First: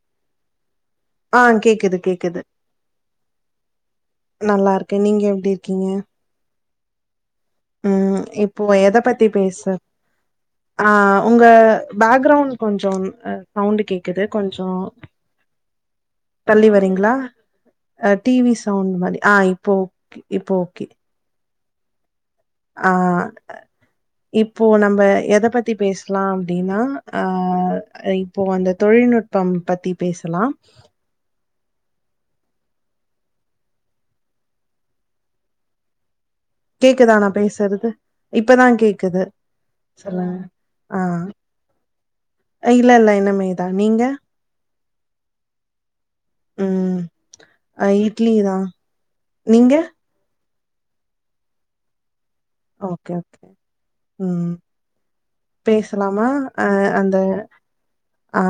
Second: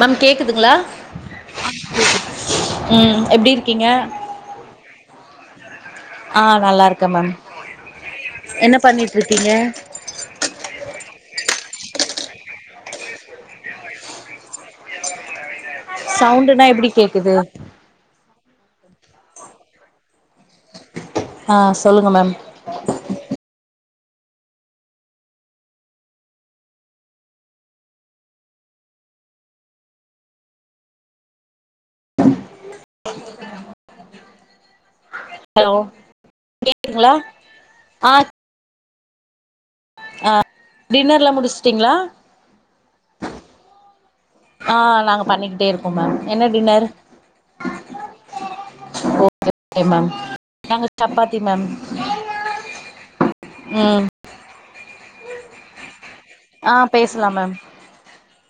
Ma'am கேக்குதுங்ளா அ கேக்குது கேக்குது எப்டி இருக்கீங்க நல்லாருக்கே நீங்க எப்டி இருக்கீங்க அ நல்லாருக்க மேம் ம் இப்போ என்ன எத பண்ணிட்டு பத்தி இருக்கீங்க பேச ஆ உங்க பேக்ரவுண்ட் கொஞ்சோம் அ சவுண்ட்டு கேக்குது கொஞ்சோ சவுண்டுனா தள்ளி எப்டி வரீங்ளா கேக்குது அ டிவி சவுண்ட் மாரி அ இப்போ ஓகே இப்போ ஓகே அ சொல்லுங்க மேம் ஆ இப்போ நம்ப எத பத்தி பேசலா அப்டின்னா அ இப்போ அந்த தொழில் தொழில்நுட்பம் பத்தி பேசலா ஹலோ கேக்குதா கேக்குதுங்களா நா பேசுறது ஆ இப்பதா கேக்குது சொல்லுங்க ஆ டின்னர்லா முடிச்சுட்டீங்களா அ இல்லல்ல இனமேதா நீங்க ஆ நாங்க பண்ணிக்கிட்டேருக் கோ மேம் என்ன டின்னர் ம் ஆ, இட்லி தா ஓகே நீங்க ஓகே மேம் நாங்க சப்பாத்தி மேம் ஓகே ஓகே ம் பேசலாமா அ ஆ அந்த பேசலாம் மேம் அ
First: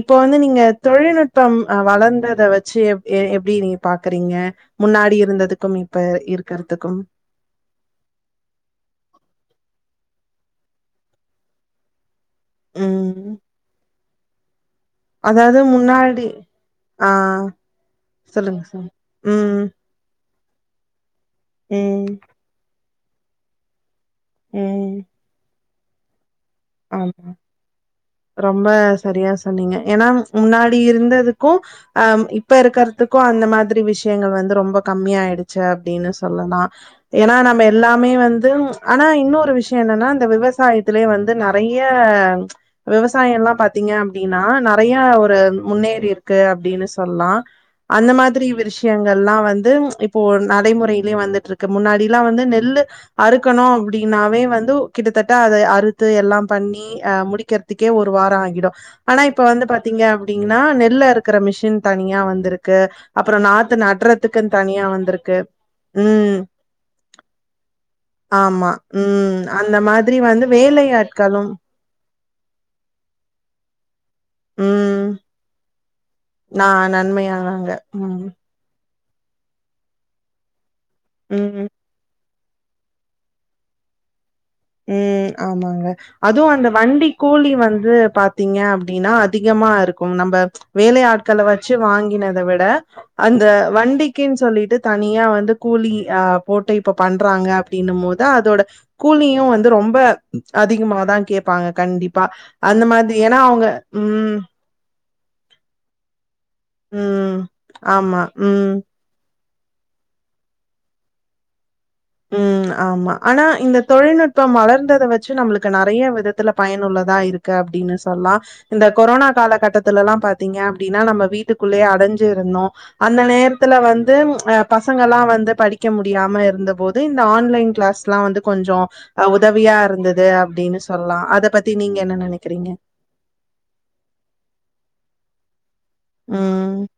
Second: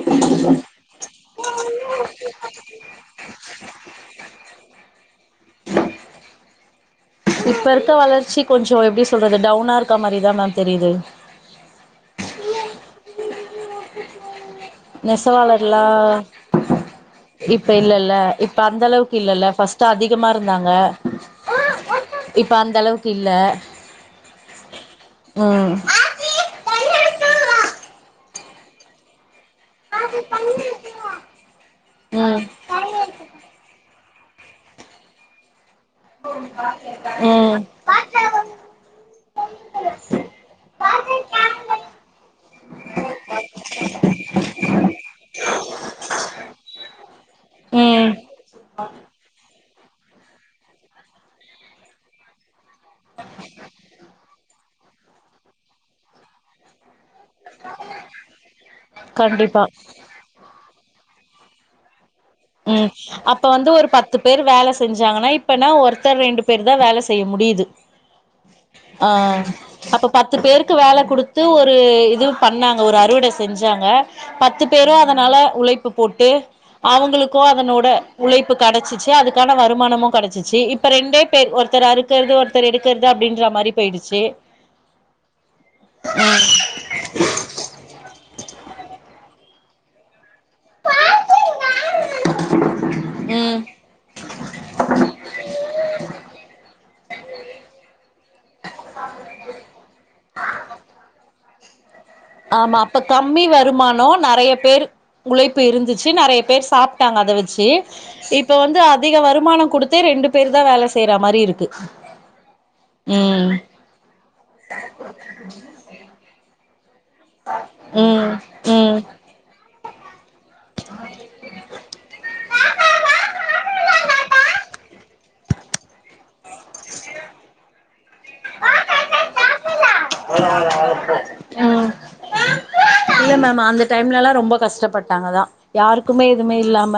இப்போ வந்து நீங்க தொழில்நுட்பம் அ வளந்தத வெச்சி எப் எ எப்டி நீங்க பாக் குறீங்க முன்னாடி இருந்ததுக்கும் இப்ப இருக்குறதுக்கும் இப்ப இருக்க வளர்ச்சி கொஞ்சோ எப்டி சொல்றது டவுனாருக்க மாரிதா மேம் தெரிது ம் அதாவது நெசவாளர்லா முன்னாடி ஆ இப்ப இல்லல்ல இப்ப சொல்லுங்க, சொல்லுங்க. அந்தளவுக்கு இல்லல்ல ம். பஸ்ட்டு அதிகமா இருந்தாங்க ம். இப்ப அந்தளவுக்கு இல்ல ம். ம் ஆமா ரொம்ப சரியா சொன்னீங்க ஏன்னா முன்னாடி இருந்ததுக்கு அ ம் இப்ப இருக்கறதுக்கு அந்த மாதிரி விஷ் யங்கள் வந்து ரொம்ப கம்மியாயிடுச்சே அப்படின்னு சொல்லலா ஏன்னா ம் நம்ப எல்லாமே வந்து ஆனா இன்னொரு விஷயோ என்னன்னா இந்த விவசாயத்திலே வந் து நெறைய விவசாயல்லா பாத்தீங்க அப்டின்னா நெறைய ஒரு முன்னேறிருக் கு அப்டின்னு சொல்லா அந்த ம் மாதிரி விஷயங்கள்லா வந்து இப்போ நடைமுறையிலியே வந்துட்ருக்கு முன்னாடிலா வந்து நெல்லு அறுக்கணு அப்டின்னாவே வந்து கிட்டத்தட் ட அத அறுத் து எல்லாம் பண்ணி அ முடிக்கறதுக்கே ஒரு வாரோ ஆகிடு ஆனா இப்ப கண்டிப்பா வந்து பாத்தீங்க அப்டினா நெல்லருக் குற மிஷின் தனி ம் அப்ப வந்து ஒரு பத்து பேர் நட்றதுக்குன்னு வேல தனியா செஞ்சாங்கன்னா வந்திருக்கு இப்பனா ஒருத்தர் ம் ரெண்டு பேரு தா வேல செய்ய முடிது ஆமா அ ம் அந்த அப்ப மாதிரி பத்து வந்து பேருக்கு வே வேலை வேல குடுத்து ஆட்களும் ஒரு இது பண்ணாங்க ஒரு அறுவடை செஞ்சாங்க பத்து பேரு ம் அதனால உலைப் பு போட்டு நா அவுங்களுக்க நன்மையானாங்க அதனோட ம் உலைப்பு கடச்சிச்சி அதுக்கான வருமானமு கடச்சிச்சி இப் ப ரெண்டே பேர் ம் ஒருத்தர் அறுக்கற்து ஒருத்தர் எடுக்கற்து அப்டின்ற மாதிரி போயிடிச்சி ம் ஆமாங்க அதுவு அந்த வண்டி கூலி வந்து பாத்தீங்க அப்டின்னா அதிகமா ருக்கும் நம்ப வேலை ஆட்கள வெச்சி வாங்கினத விட அந்த ம் வண்டிக்குன் சொல்லிட்டு தனியா வந்து கூலி அ போட்டே இப்போ பண்றாங்க அப்டின்னும் மோது அதோட கூலியு வந்து ரொம்ப அதிகமா தா கேப் பாங்க கண்டிப் ஆமா அப்ப கம்மி வருமானோ ம் நறைய பேர் உழைப்பு இருந்துச்சு நறைய பேர் சாப்டாங்க ம் அத வச்சி ஆமா. இப்ப ம். வந்து அதிக வரு மான குடுத்தே ரெண்டு பேர் தா வேல செய்ற மாரி இருக்கு ம் ஆமா ஆனா ம் இந்த தொழில்நுட்பம் வளர்ந்தத வச்சு நம்மளுக்கு நறைய விதத்துல பயனுள்ளதா இருக்கு அப்டினு சொல்லா ம் இந்த கொரோனா ம் காலகட்டத்துல எல்லா பாத் திங்க அப்டினா நம்ம வீட்டுக்குள்ளயே அடைஞ்சிருந்தோ அந்த நேரத்துல வந்து அ பசங்கலா வந்து படிக்க முடியாம இருந்தபோது இந்த ஆன்லைன் க்ளாஸ் லா வந்து கொஞ்ச அ உதவியா இருந்து ம் நெனைக்கிறீங்க? இல்ல மேம் அந்த டைம்லலா ரொம்ப கஷ்ட பட்டாங்கதா யாருக்குமே எதுமே ம். இல்லாம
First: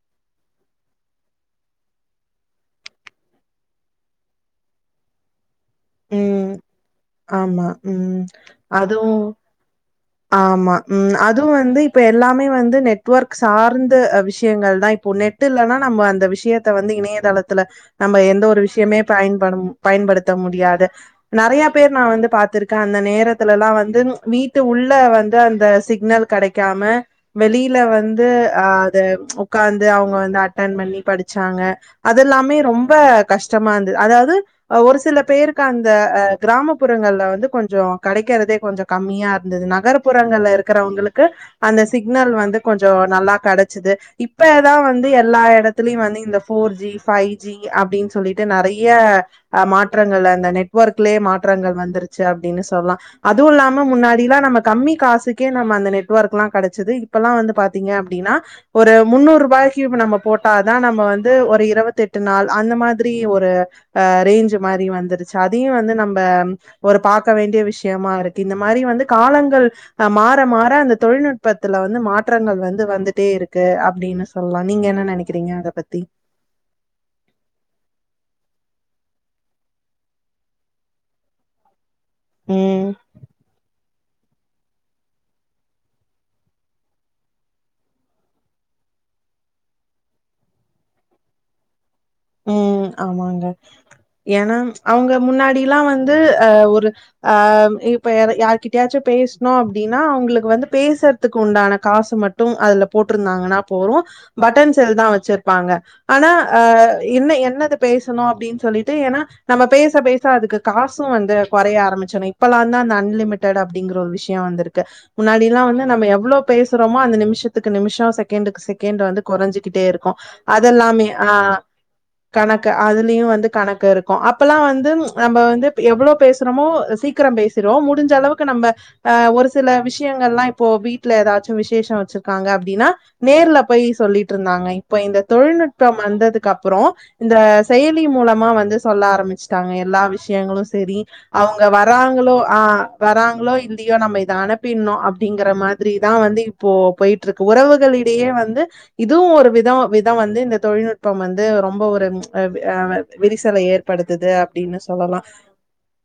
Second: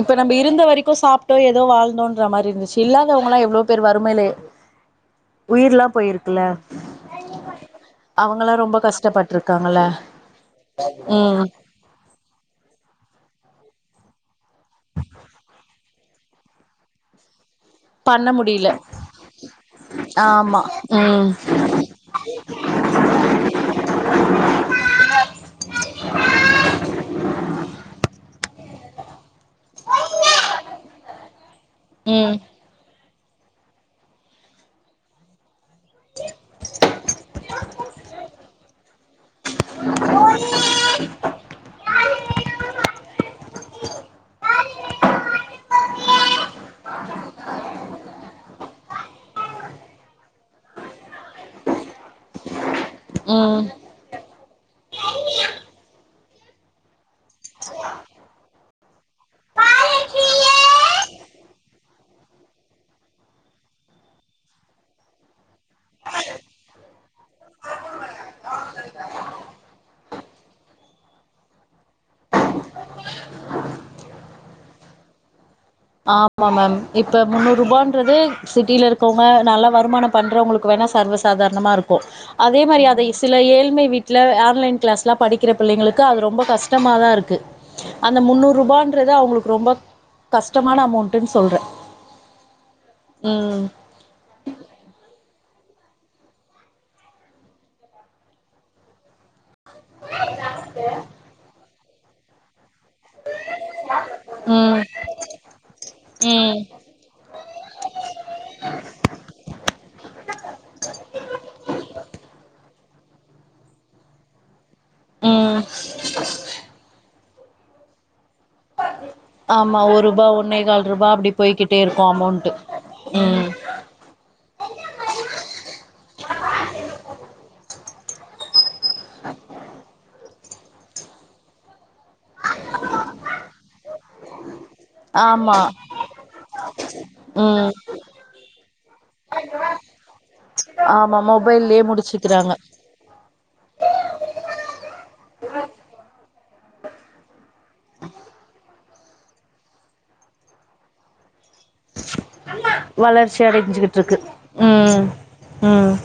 இப்ப நம்ப இருந்த வரைக்கு சாப்டோ ஏதோ வாழ்ந்தோன்ற மாரி இருந்ச்சு இல்லாதவங்கலா எவ்ளோ பேர் வறுமைலே உயிர்லா போயிருக்குல ம். ஆமா. ம். அவுங்கலா ரொம்ப அதுவும் கஷ்டப்பட்ருக்காங்கல ஆமா ம் அது வந்து இப்ப எல்லாமே வந்து நெட்வொர்க் சார்ந்த விஷயங்கள் தா இப்போ நெட் இல்லனா நம்ம அந்த விஷயத்த வந்து இணையதளத் துல நம்ம பண்ண எந்த ஒரு முடியல விஷயமே பயன்ப பயன்படுத்த ஆமா முடியாது ம் நறைய பேர் நா வந்து பாத்துருக்கே அந்த நேரத்துலலா வந்து வீட்டு உள்ள வந்து அந்த சிக்னல் கெடைக்காம வெளில வந்து அ அத உக்காந்து அவுங்க வந்து அட்டன் பண்ணி படிச்சாங்க ம் அதெல்லாமே ரொம்ப கஷ்டமா இருந்து அதாது ஒரு சில பேருக்கு அந்த அ கிராமப்புறங்கள்ல வந்து கொஞ்ச கெடைக்கறதே கொஞ்ச கமியா இருந்துது நகர்புறங்கள்ல இருக்கிறவங்களுக் கு அந்த சிக்னல் வந்து கொஞ்ச நல்லா கடைச்சது இப்பதா வந்து எல்லா எடத்துலயு வந் து இந்த ஃபோர்ஜி ஃபைஜி அப்டின் சொல்லிட்டு நறைய அ மாற்றங்கள் அந்த நெட்வொர்க்லயே மாற்றங்கள் வந்துருச்சு அப்டினு சொல் சொல்லா அது இல்லாம முன்னாடிலா நம்ம கம்மி காசுக்கே நம்ம அந்த நெட் நெட்வொர்க்லா கெடச்சது இப்பல்லா வந்து பாத்திங்க அப்டின்னா ஒரு முன்னூறுபாய்க்கு நம்ம போட்டாதா ம் நம்ம வந்து ஒரு இருவத்தெட்டு நாள் அந்த மாதிரி ஒரு அ ரேஞ்ச் மாரி வந்துரு ச்சு அதையு வந்து நம்ம ஒரு பாக்க வேண்டிய விஷயமா இருக்கு இந்த மாரி வந்து காலங்கள் மா மாற மாற அந்த தொழில்நுட்பத்துல வந்து மாற்றங்கள் வந்து வந்துட்டே இருக்கு அப்டினு சொல்லா நீங்க என்ன நெனைக்கிறிங்க அத பத்தி ஆமா மேம் இப்ப முன்னூறுபான்றது சிட்டில இருக்கவுங்க நல்லா வருமான பண்றவங்ளுக்கு வேணா சர்வசாதாரணமா இருக் கு அதே மாரி ம் அதை சில ஏழ்மை வீட் ல ஆன்லைன் கிளாஸ்லா படிக்கிற பிள்ளைங்களுக்கு அது ரொம்ப கஷ்டமா தா இருக்கு அந்த முன்னூறுபான்றது து அவுங்களுக்கு ரொம்ப கஷ்டமான அமௌண்ட்னு சொல்ற ம் ஆமாங்க ஏனா அவுங்க முன்னாடி லா வந்து ஒரு ஆ இப்ப யா யார்கிட்டயாச்சு பேச னு அப்டின்னா அவுங்களுக்கு வந்து பேசுறதுக்கு உண்டான காசு மட்டு அதுல போட்ருந்தாங்கனா போறு பட்டன் ம் செல் தா வச்சிர்ப்பாங்க ஆனா ம் அ என்ன என்னது பேசணு அப்டினு சொல்லிட்டு ஏனா நம்ம பேச பே அதுக்கு காசு வந்து கொறைய ஆரம்பச்சிரு இப்பல்லா தா அந்த அன்லிமிடெட் அப்டிங்கற ஒரு விஷயோ வந்துருக்கு ப ம் முன்னாடில்லா வந்து நம்ம எவ்ளோ பேசுறோமோ அந்த நிம்ஷத்துக்கு நிம்ஷோ செகண்டுக்கு செக் கேண்ட்டு வந்து ஆமா ஒரு கொறைஞ்சுகிட்டேருக்கூ ரூபா ஒன்னே கால் ரூபா அதெல்லாமே ஆ அப்டி போய்கிட்டே இருக்கு அமௌண்ட்டு கணக்கு அதுலயு வந்து ம் கணக்கு இருக்கு அப்பல்லா வந்தும் நம்ப வந்து எ எவ்ளோ பேசுறோமோ சீக்ரம் பேசிரோ முடிஞ்ச அளவுக்கு நம்ம ஒரு சில விஷயங்கள்லா இப்போ வீட்ல எதாச்சு விசேஷோ வச்சிருக்காங்க அப்டின்னா நேர்ல போய் சொல்லிட்ருந்தாங்க இப்ப இந்த ஆமா தொழில்நுட்பம் வந்ததுக்கு அப்புறோ இந்த ம் செயலி மூலமா வந்து சொல்ல ஆரம்பிச்சிட்டாங்க எல்லா விஷயங்களு செரி ஆமா அவ அவுங்க மொபைல்லயே வராங்களோ முடிச்சுக்கிறாங்க ஆ வரா வந்து இப்போ போயிட்டு இருக்கு உறவுகளிடையே வந்து இதுவு ஒரு விதோ விதோம் வந்து இந்த தொழில்நுட் து ரொம்ப ஒரு அவ் ஆ வளர்ச்சி விரிசல அடைஞ்சுகிட்டு இருக்கு ஏற்படுத்துது அப்டினு ம் சொல்லலா ம்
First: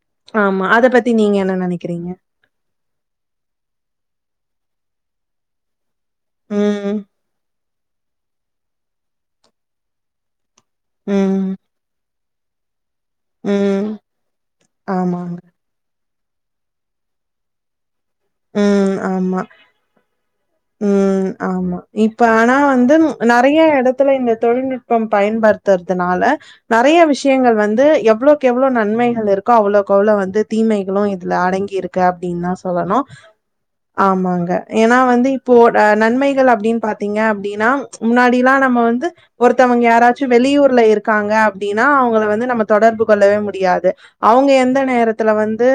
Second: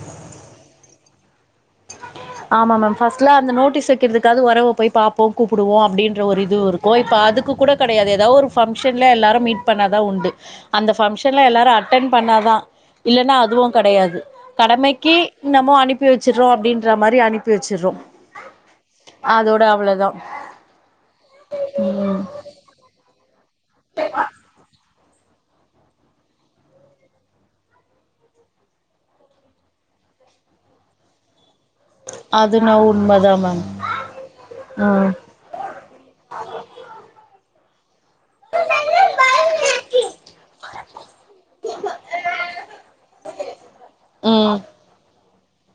ஆமா அத பத்தி நீங்க என்ன நெனைக்கிறீங்க ஆமா மேம் ஃபர்ஸ்ட்லா அந்த நோட்டீஸ் வெக்கிறதுக்காக உறவ போய் பாப்போ கூப்பிடுவோ அப்டின் ஒரு இது இருக்கு ம். இப்ப அதுக்கு கூட கெடையாது ஏதாவது ஒரு பங்க்ஷன்ல எல்லாரு மீட் பண்ணாதா உண்டு அந்த ஃபங்க்ஷன ம். எல்லாரு அட்டென் பண்ணா தான இல்லன்னா அதுவூ ம். கெடையாது கடமைக்கி ஆமாங்க. என்னமோ அனுப்பி வச்சுட்றோ அப்டின் ற மாரி அனுப்பி வச்சுர்றோ ம் ஆமா ம் ஆமா இப்ப ஆனா வந்தும் நறைய எடத்துல இந்த தொழில்நுட்ப பம் பயன்படுத்துறதுனால நறைய விஷயங்கள் வந்து எவ்ளோக்கெவ்ளோ நன்மைகள் இருக்கோ அவ்ளோக் கோலோ வந்து தீ மிதிக்கனு இதுல அடங்கி இருக்கு அப்டின்னு தா அதுனா சொல்லணு உண்மதா மேம் ஆமாங்க ஏனா ம் வந்து இப்போ அ நன்மைகள் அப்டின் பாத்தீங்க அப்டீனா முன்னாடில்லா நம்ம வந்து ஒருத்தவங்க யாராச்சு வெளியூர்ல இருக்காங்க அப்டின்னா அவங்கள வந்து நம்ம தொடர் ஏது கொள்ளவே முடியாது அவுங்க எந்த நேர துல வந்து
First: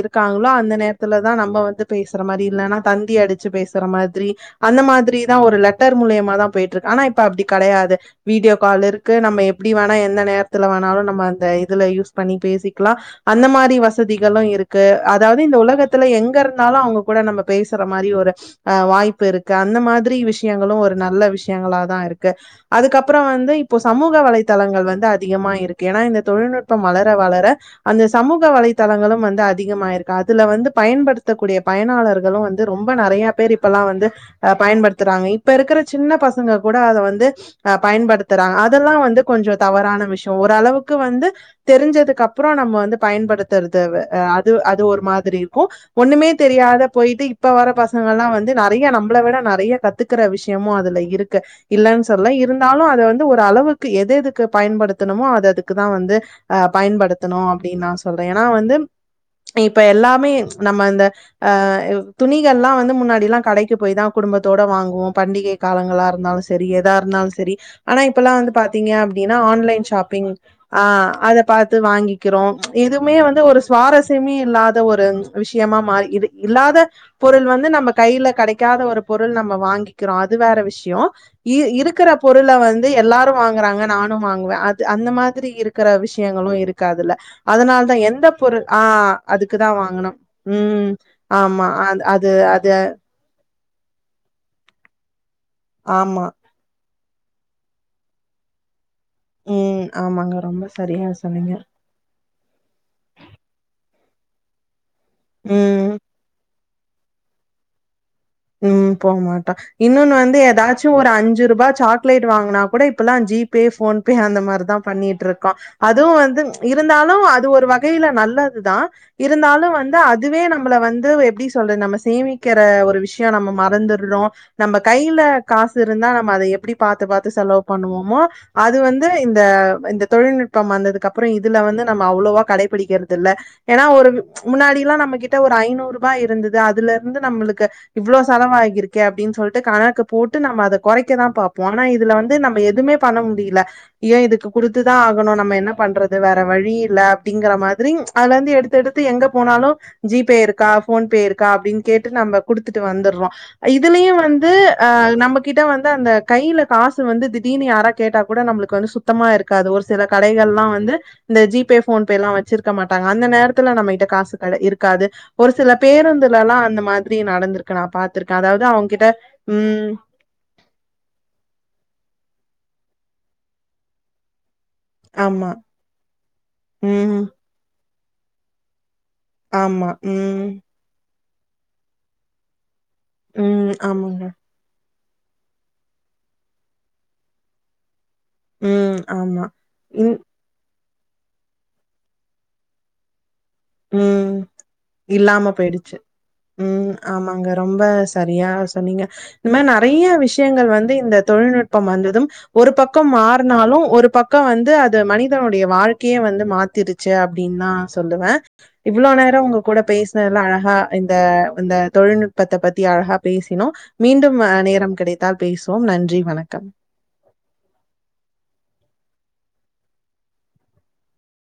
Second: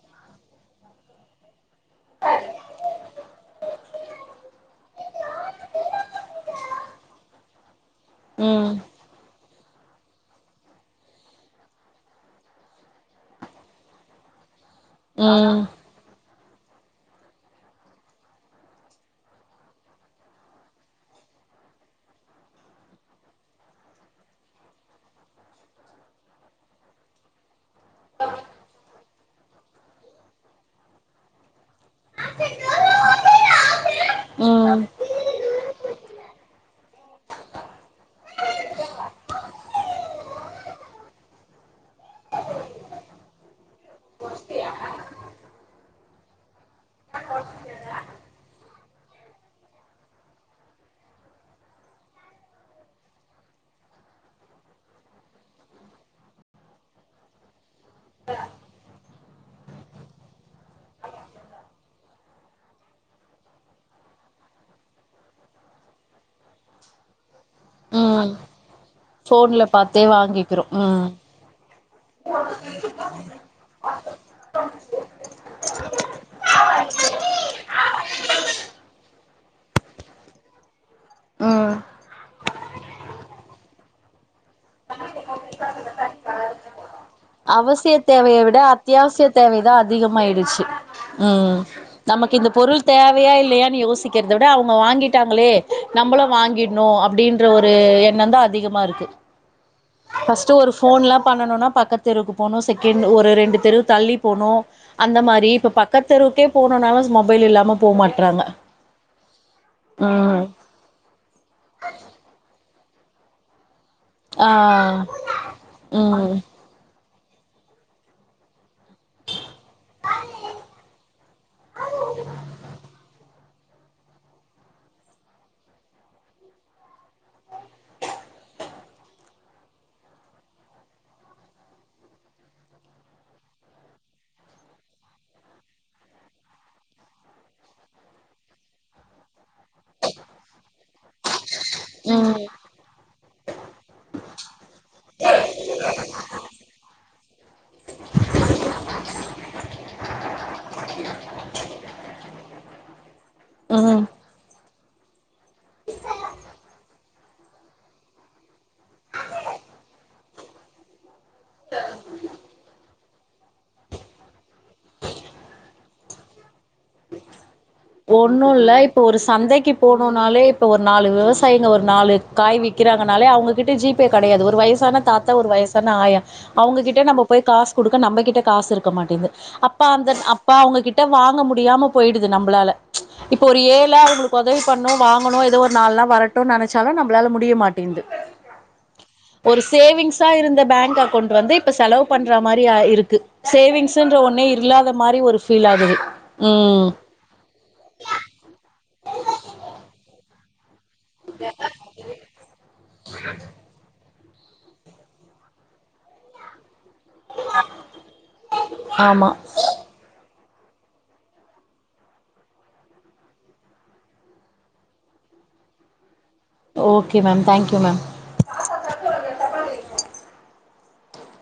இருக்காங்களோ அந்த நேரத்துல தா நம்ம வந்து பேசுற மாரி இல்லன்னா தந்தி அடிச்சு பேச மாதிரி அந்த மாதிரிதா ஒரு லெட்டர் மூலியமா தா போயிட்ருக்கு ஆனா இப்ப அப்டி கெடையாது வீடியோ ம் கால் இருக்கு நம்ம எப் எப்படி வேணா எந்த நேரத்துல வேணாலு நம்ம அந்த இதுல யூஸ் பண்ணி பேசிக்லா அந்த மாதிரி வசதிகளு இருக்கு க்கு அதாவது ம் இந்த ம் உலகத்துல எங்க இருந் இருந்தாலும் அவங்க கூட நம்ம பேசுற மாரி ஒரு வாய்ப்பிருக்கு அந்த மாதிரி விஷயங்களு ஒரு நல்ல விஷய நல்லா தா இருக்கு அதுக்கப்புற வந்து இப்போ சமூக வலைதளங்கள் வந்து அதிகமா இருக்கு ஏன்னா இந்த தொழில்நுட்ப ட்பம் வளர வளர அந்த சமூக வலைதளங்களும் வந்து அதிகமாயிருக்கு அதுல வந்து பயன்படுத்தக்கூடிய பயனாளர்களு வந்து ரொம்ப நெறையா பேர் இப்பெல்லா வந்து ம் பயன்படுத்துறாங்க இப்ப இருக்கிற சின்ன பசங்க கூட அத வந்து பயன்படுத்துறா அதெல்லா வந்து கொஞ்ச தவறான விஷய ஓரளவுக்கு வந்து தெரிஞ்சதுக்கு அப்புற நம்ம வந்து பயன்படுத்துறது வ அது அது ஒரு மாதிரி இருக்கு ஒண்ணுமே தெரியாத போயிட்டு இப்ப வர பசங்க எல்லா வந்து நெறை நிறைய நம்மள விட நிறைய கத்துக்கிற விஷயமு அதுல இருக்கு இல்லன்னு சொல்லல இருந்தாலு அத வந்து ஒரு அளவு எது எதுக்கு பயன்படுத்தனுமோ அது அதுக்கு தா வந்து ஆ பயன்படுத்தனு அப்படின் நா சொல்ற ஏன்னா வந்து இப்போ எல்லாமே நம்ம இந்த துணிகல்லா வந்து முன்னாடில்லா கடைக்கு போய் தா குடும்பத்தோட வாங்குவோ பண்டிகை காலங்களா இருந்தாலு சரி எதா இருந்தாலு சரி ஆனா ம் இப்பெல்லா வந்து பாத்தீங்க அப்டினா ஃபோன்ல ஆன்லைன் பாத்தே ஷாப்பிங் வாங்கிக்கிறோ அ ம் அது பாத்து வாங்கிக்கிறோ எதுவுமே வந்து ஒரு சுவாரஸ்யமே இல்லாத ஒரு விஷயமா மாறி இது இல்லாத பொருள் வந்து நம்ம கைல கெடைக்காத ஒரு பொருள் நம்ம வாங்கிக்கிறோ அது வேற விஷயோ ம் இருக்குற பொருள வந்து எல்லாரு வாங்குறாங்க நானும் வாங்குவ அது அந்த மாதிரி இருக்கிற விஷயங்களு இருக்கு அதுல அதனால அவசிய தா எந்த தேவைய விட பொருள் ஆ அத்தியாவசிய அதுக்குதா தேவைதா வாங்கணு அதிகமாய் ச்சு ம் ம் ஆமா. அது அது நமக்கு இந்த அது பொருள் தேவையா இல்லையா யோசிக்கிறத விட அவங்க வாங்கிட்டாங்ளே நம்ளு ஆமா. வாங்கிடணு அப் அப்டின்ற ஒரு எண்ணந்தா அதிகமா இருக்கு ம். ஆமாங்க. ஃபர்ஸ்ட் ரொம்ப ஒரு சரியா ஃபோன்லா சொன்னீங்க. பண்ணணுனா பக்கத் தெருவுக்கு போனு செகண்ட் ஒரு ரெண்டு தெரு தள்ளி போனு அந்த மாரி இப்ப ம். பக்கத் தெருவுக்கே போனுனாளு மொபைல் இல்லாம போ மாட் ம் போகமாட்டோ இன்னொனு வந்து ம் எதாச்சு ஒரு அஞ்சு ருபா சாக்லேட் வாங்னா கூட இப்பலா ஜி பே ஃபோன் பே அந்த ஆ மார்தா பண்ணிட்ருக்கோ அதுவு ம் வந்து இருந்தாலு லு அது ஒரு வகைல நல்லதுதா இருந்தாலு வந்து அதுவே நம்மள வந்து எப்டி சொல்றது நம்ம சேமிக்கிற ஒரு விஷ் ய நம்ம மறந்துர்றோ நம்ம கைல காசிருந்தா நம்ம அதை எப்பிடி பாத்து பாத்து செலவு பண்ணுவமோ அது வந்து இந்த இந்த தொழில்நுட்பம் வந்ததுக்கப்புற இதுல வந்து நம்ம அவ்ளோவா கடைபிடிக்கிறது இல் ல ஏனா ஒரு முன்னாடிலா நம்ம கிட்ட ஒரு ஐநூறுபா இருந்துது அதுலருந்து நம்முளுக்கு இவ்ளோ செலவாகி இருக்கே அப்டினு சொல் கணக்கு போட்டு நம்ம அத கொறைக்கதா பாப்போ ஆனா இதுல வந்து ம் நம்ம எதுமே பண்ண முடியில ஏ இதுக்கு குடுத்துதா ஆகணு நம்ம என்ன பண்றது வேற வழி இல்ல அப்டிங்கிற மாதிரி அதுல இருந்து எடுத்து எடுத்து எங்க போனா லு ஜி பே இருக்கா போன் பே இருக்கா அப்டின்னு கேட்டு நம்ம குடுத் துட்டு வந்துர்றோ ம் இதுலயு வந்து ஆ நம்மகிட்ட வந்து அந்த கைல காசு வந்து திடீர்னு யாரா கேட்டா கூட நம்மளுக்கு வந்து சுத்தமா இருக்காது ஒரு சில கடைகள்லா வந்து இந்த ஜி பே போன் பேல்லா வச்சிருக்க மாட் அந்த நேரத்துல நம்மகிட்ட காசு கெட இருக்காது ஒரு சில பேருந்துலல்லா அந்த மாதிரி நடந்திருக்கு நா பாத்திருக்கே ஒண்ணு அதாவது இல்ல இப்ப அவங்கிட்ட ஒரு சந்தைக்கி ம் போனுன்னாலே இப்ப ஒரு நாலு விவசாயிங்க ஒரு நாலு காய் விக் கிறாங்கனாலே அவுங்ககிட்ட ஜி பே கெடையாது ஒரு வயசான தாத்தா ஒரு ஆமா வயசான ஆயா அவுங்ககிட்ட நம்ம ம் போய் காசு குடுக்க நம்மகிட்ட காசு இருக்க மாட்டேது அப்ப ஆமா அந்த ம் அப்ப அவுங்ககிட்ட வாங் க முடியாம போயிடுது நம்பளால இப்ப ஒரு ம் ஏழ ஆமாங்க அவங்களுக்கு ஒதவி பண் ணனு வாங்கணு ஏதோ ஒரு நால்னா வரட்டுன்னு நெனச்சாலு நம்பளால முடிய மாட்டேன்து ம் ஆமா ஒரு ம் சேவிங்ஸா இருந்த பேங்க் அக் கவுண்ட் வந்து இப்ப செலவு பண்ற மாரி ஆ இருக்கு சேவிங்ஸ்ன்ற ம் ஒண்ணே இல்லாத மாரி ஒரு இல்லாம ஃபீல் ஆகுது போயிடுச்சு ம் ரொம்ப சரியா சொன்னீங்க இந்த மாரி நெறையா விஷயங்கள் வந்து இந்த தொழில்நுட்பம் வந்ததும் ஒரு பக்கம் மறுநாளு ஒரு பக் கோ வந்து அது மனிதனுடைய வாழ்க்கயே வந்து மாத்திருச்சி அப்டின் தா சொல்லுவே இவ்ளோ ஆமா நேரோ உங்க கூட பேசின இவ்ள அழகா இந்த இந்த தொழில்நுட்பத்த பத்தி அழகா பேசினோ மீண்டும் நேரம் கிடைத் தால் பேசுவோம் நன்றி வணக்கம் ஓகே மேம் தேங்க்யூ மேம்